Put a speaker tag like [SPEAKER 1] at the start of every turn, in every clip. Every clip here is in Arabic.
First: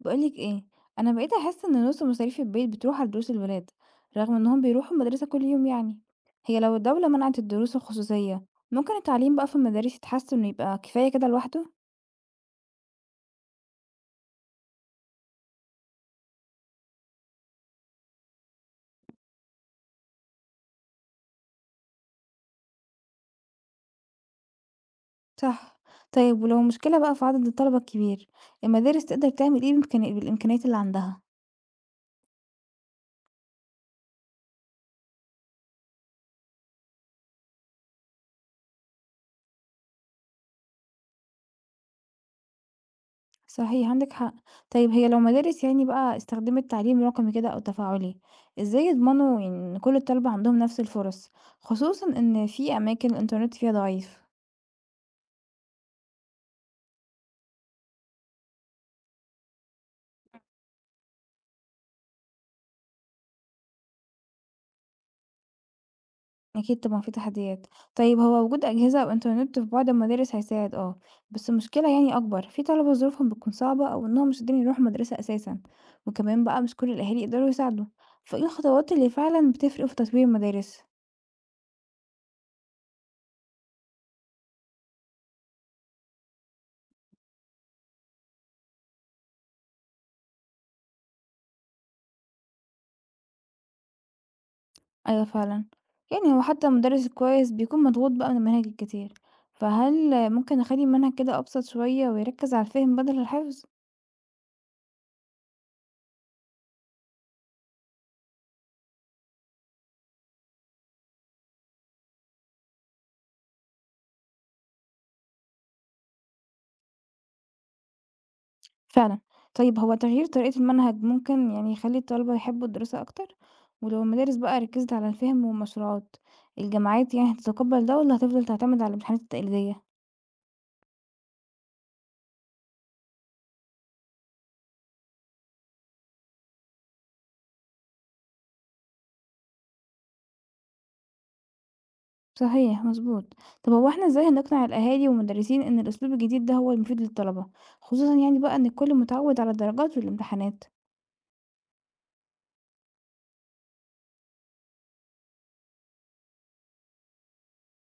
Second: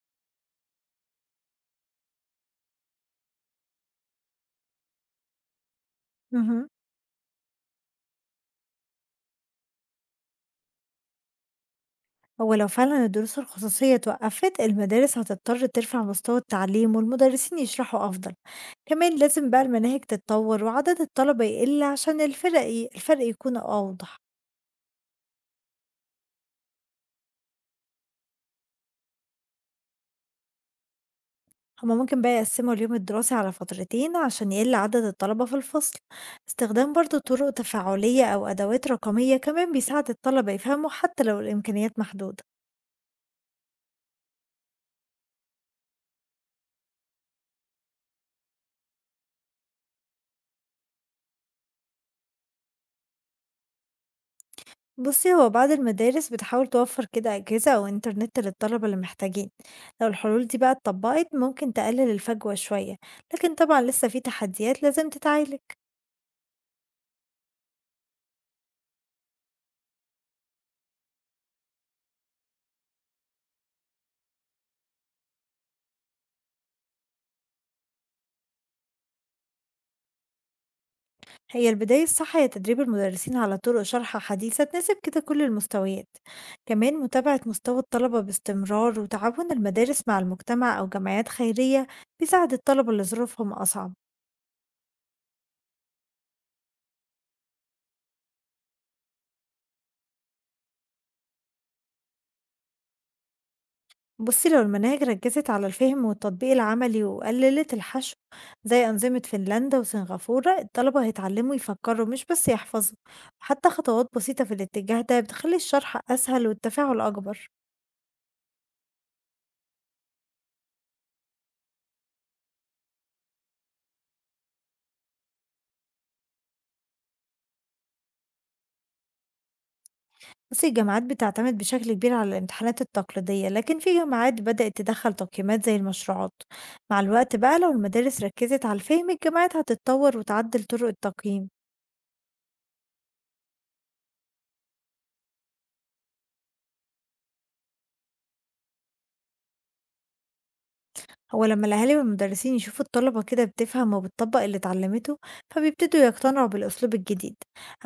[SPEAKER 1] بقولك ايه؟ انا بقيت احس ان نص مصاريف البيت بتروح على دروس الولاد، رغم انهم بيروحوا المدرسة كل يوم يعني. هي
[SPEAKER 2] اهم.
[SPEAKER 1] لو الدولة منعت الدروس الخصوصية، ممكن التعليم بقى في المدارس يتحسن ويبقى كفاية كده لوحده.
[SPEAKER 2] هو لو فعلًا الدروس الخصوصية اتوقّفت، المدارس هتضطر ترفع مستوى التعليم والمدرسين يشرحوا أفضل. كمان لازم بقى المناهج تتطور وعدد الطلبة يقل عشان الفرق يكون أوضح.
[SPEAKER 1] صح. طيب ولو مشكلة بقى في عدد الطلبة الكبير، المدارس تقدر تعمل ايه بالامكانيات اللي عندها؟
[SPEAKER 2] هُم ممكن بقى يقسّموا اليوم الدراسي على فترتين عشان يقل عدد الطلبة في الفصل. استخدام برضه طرق تفاعلية أو أدوات رقمية كمان بيساعد الطلبة يفهموا حتى لو الإمكانيات محدودة.
[SPEAKER 1] صحيح، عندك حق. طيب هي لو مدارس يعني بقى استخدمت تعليم رقمي كده او تفاعلي، ازاي يضمنوا ان كل الطلبة عندهم نفس الفرص، خصوصا ان في اماكن الانترنت فيها ضعيف؟
[SPEAKER 2] بصي هو بعض المدارس بتحاول توفر كده أجهزة أو إنترنت للطلبة اللي محتاجين. لو الحلول دي بقى اتطبقت ممكن تقلل الفجوة شوية، لكن طبعا لسه في تحديات لازم تتعالج.
[SPEAKER 1] أكيد طبعًا في تحديات. طيب هو وجود أجهزة أو إنترنت في بعض المدارس هيساعد، آه، بس المشكلة يعني أكبر، في طلبة ظروفهم بتكون صعبة أو إنهم مش قادرين يروحوا المدرسة أساسًا، وكمان بقى مش كل الأهالي يقدروا يساعدوا، فإيه الخطوات اللي فعلًا بتفرق في تطوير المدارس؟
[SPEAKER 2] هي البداية الصح هي تدريب المدرسين على طرق شرح حديثة تناسب كده كل المستويات. كمان متابعة مستوى الطلبة باستمرار وتعاون المدارس مع المجتمع أو جمعيات خيرية بيساعد الطلبة اللي ظروفهم أصعب.
[SPEAKER 1] أيوه فعلًا، يعني هو حتى المدرس الكويس بيكون مضغوط بقى من المناهج الكتير، فهل ممكن أخلي المنهج كده أبسط شوية ويركز على الفهم بدل الحفظ؟
[SPEAKER 2] بصي لو المناهج ركزت على الفهم والتطبيق العملي وقللت الحشو زي أنظمة فنلندا وسنغافورة، الطلبة هيتعلموا يفكروا مش بس يحفظوا. حتى خطوات بسيطة في الاتجاه ده بتخلي الشرح أسهل والتفاعل أكبر.
[SPEAKER 1] فعلًا. طيب هو تغيير طريقة المنهج ممكن يعني يخلّي الطلبة يحبّوا الدراسة أكتر؟ ولو المدارس بقى ركّزت على الفهم والمشروعات، الجامعات يعني هتتقبّل ده والّا هتفضل تعتمد على الامتحانات التقليدية؟
[SPEAKER 2] بصي الجامعات بتعتمد بشكل كبير على الامتحانات التقليدية، لكن في جامعات بدأت تدخل تقييمات زي المشروعات. مع الوقت بقى لو المدارس ركزت على الفهم، الجامعات هتتطور وتعدل طرق التقييم.
[SPEAKER 1] صحيح، مضبوط. طب هو إحنا إزاي هنقنع الأهالي والمدرسين إن الأسلوب الجديد ده هو المفيد للطلبة، خصوصًا يعني بقى إن الكل متعوّد على الدرجات والامتحانات؟
[SPEAKER 2] هو لما الأهالي والمدرسين يشوفوا الطلبة كده بتفهم وبتطبق اللي اتعلمته، فبيبتدوا يقتنعوا بالأسلوب الجديد.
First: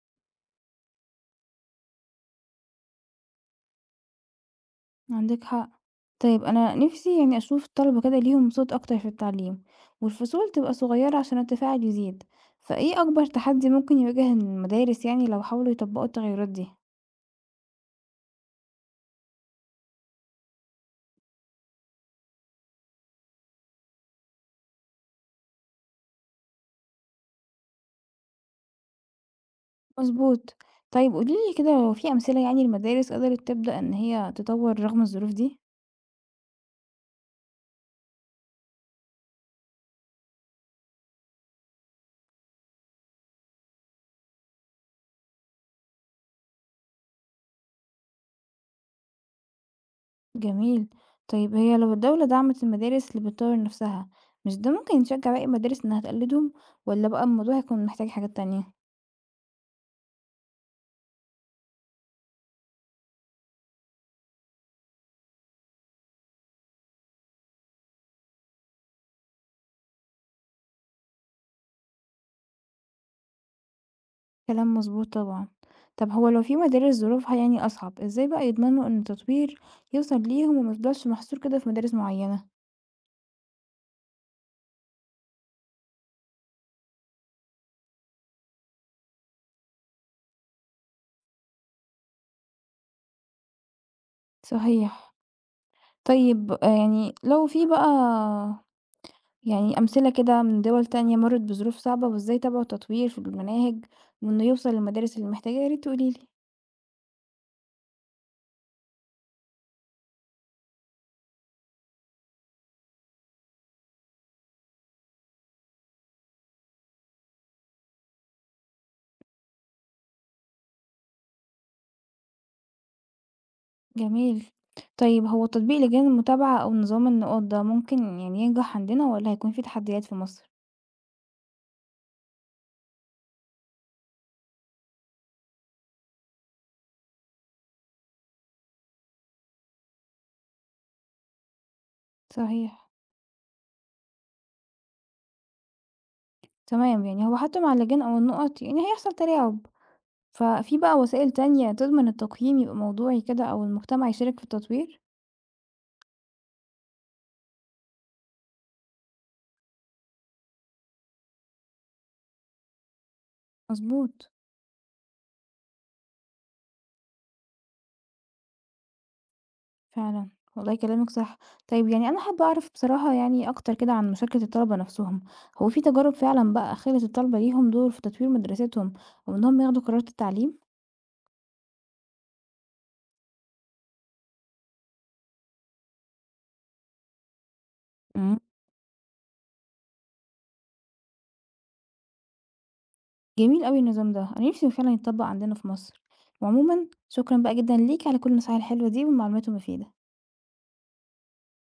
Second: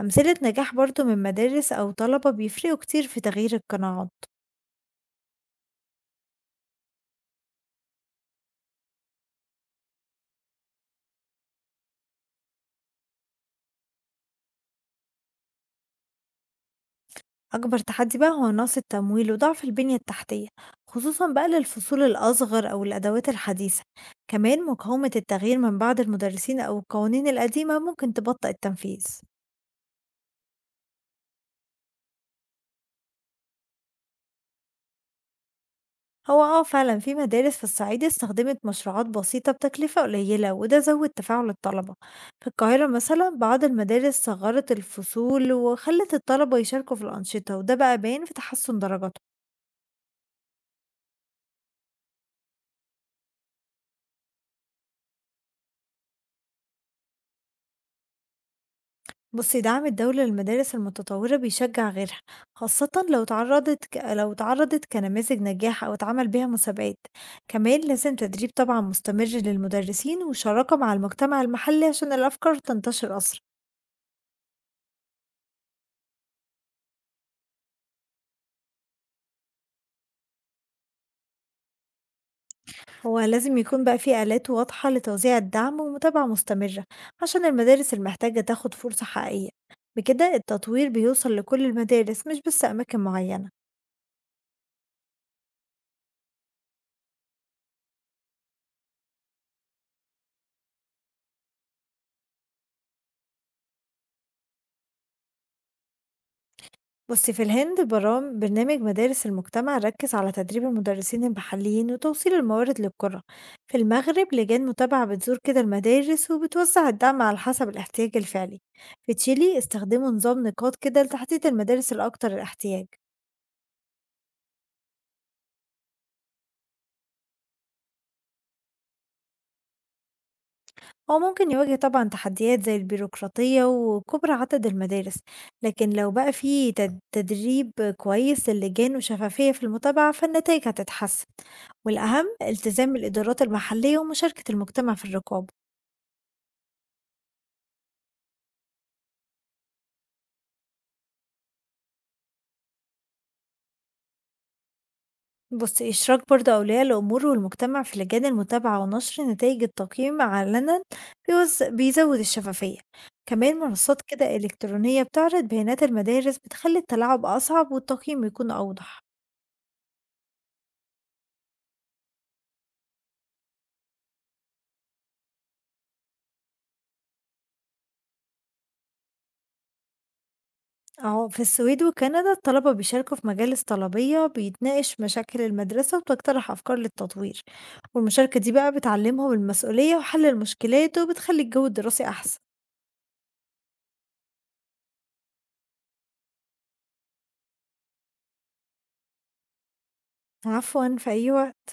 [SPEAKER 2] أمثلة نجاح برضو من مدارس أو طلبة بيفرقوا كتير في تغيير القناعات.
[SPEAKER 1] عندك حق. طيب أنا نفسي يعني أشوف الطلبة كده ليهم صوت أكتر في التعليم، والفصول تبقى صغيرة عشان التفاعل يزيد، فإيه أكبر تحدي ممكن يواجه المدارس يعني لو حاولوا يطبقوا التغيرات دي؟
[SPEAKER 2] أكبر تحدي بقى هو نقص التمويل وضعف البنية التحتية، خصوصا بقى للفصول الأصغر أو الأدوات الحديثة. كمان مقاومة التغيير من بعض المدرسين أو القوانين القديمة ممكن تبطئ التنفيذ.
[SPEAKER 1] مظبوط. طيب قوليلي كده لو في أمثلة يعني المدارس قدرت تبدأ إن هي تطور رغم الظروف دي.
[SPEAKER 2] هو آه فعلا في مدارس في الصعيد استخدمت مشروعات بسيطة بتكلفة قليلة، وده زود تفاعل الطلبة. في القاهرة مثلا بعض المدارس صغرت الفصول وخلت الطلبة يشاركوا في الأنشطة، وده بقى باين في تحسن درجاتهم.
[SPEAKER 1] جميل. طيب هي لو الدولة دعمت المدارس اللي بتطور نفسها، مش ده ممكن يشجع باقي المدارس إنها تقلدهم، ولا بقى الموضوع هيكون محتاج حاجات تانية؟
[SPEAKER 2] بصي دعم الدولة للمدارس المتطورة بيشجع غيرها، خاصة لو لو اتعرضت كنماذج نجاح أو اتعمل بيها مسابقات. كمان لازم تدريب طبعا مستمر للمدرسين وشراكة مع المجتمع المحلي عشان الأفكار تنتشر أسرع.
[SPEAKER 1] كلام مظبوط طبعًا. طب هو لو في مدارس ظروفها يعني أصعب، إزاي بقى يضمنوا إن التطوير يوصل ليهم وما يفضلش محصور كده في مدارس معيّنة؟
[SPEAKER 2] هو لازم يكون بقى في آلات واضحة لتوزيع الدعم ومتابعة مستمرة عشان المدارس المحتاجة تاخد فرصة حقيقية. بكده التطوير بيوصل لكل المدارس مش بس أماكن معينة.
[SPEAKER 1] صحيح. طيب يعني لو في بقى، يعني أمثلة كده من دول تانية مرّت بظروف صعبة وإزاي تابعوا التطوير في المناهج وإنه يوصل للمدارس اللي محتاجاه، يا ريت تقولي لي.
[SPEAKER 2] بس في الهند برنامج مدارس المجتمع ركز على تدريب المدرسين المحليين وتوصيل الموارد للقرى. في المغرب لجان متابعة بتزور كده المدارس وبتوزع الدعم على حسب الاحتياج الفعلي. في تشيلي استخدموا نظام نقاط كده لتحديد المدارس الأكثر الاحتياج.
[SPEAKER 1] جميل. طيب هو تطبيق لجان المتابعة أو نظام النقاط ده ممكن يعني ينجح عندنا والّا هيكون في تحديات في مصر؟
[SPEAKER 2] هو ممكن يواجه طبعًا تحديات زي البيروقراطية وكُبْر عدد المدارس، لكن لو بقى في تدريب كويس للجان وشفافية في المتابعة، فالنتايج هتتحسن، والأهم
[SPEAKER 1] صحيح.
[SPEAKER 2] التزام الإدارات المحلية ومشاركة المجتمع في الرقابة.
[SPEAKER 1] تمام. يعني هو حتى مع اللجان أو النقط يعني هيحصل تلاعب. ففي بقى وسائل تانية تضمن التقييم يبقى موضوعي كده أو المجتمع يشارك في التطوير؟
[SPEAKER 2] بُص، إشراك برضه أولياء الأمور والمجتمع في لجان المتابعة ونشر نتايج التقييم علنًا بيزود الشفافية، كمان منصات
[SPEAKER 1] مظبوط.
[SPEAKER 2] كده إلكترونية بتعرض بيانات المدارس بتخلي التلاعب أصعب والتقييم يكون أوضح.
[SPEAKER 1] فعلا، والله كلامك صح. طيب يعني أنا حابة أعرف بصراحة يعني أكتر كده عن مشاركة الطلبة نفسهم، هو في تجارب فعلا بقى خلت الطلبة ليهم دور في تطوير مدرستهم أو إنهم ياخدوا قرارات التعليم؟
[SPEAKER 2] أهو في السويد وكندا الطلبة بيشاركوا في مجالس طلبية بيتناقش مشاكل المدرسة وبتقترح أفكار للتطوير.
[SPEAKER 1] مم.
[SPEAKER 2] والمشاركة دي بقى بتعلمهم المسؤولية وحل المشكلات وبتخلي الجو الدراسي أحسن.
[SPEAKER 1] جميل قوي النظام ده، أنا نفسي فعلا يتطبق عندنا في مصر. وعموما شكرا بقى جدا ليك على كل النصائح الحلوة دي والمعلومات المفيدة.
[SPEAKER 2] عفوا، في أي وقت.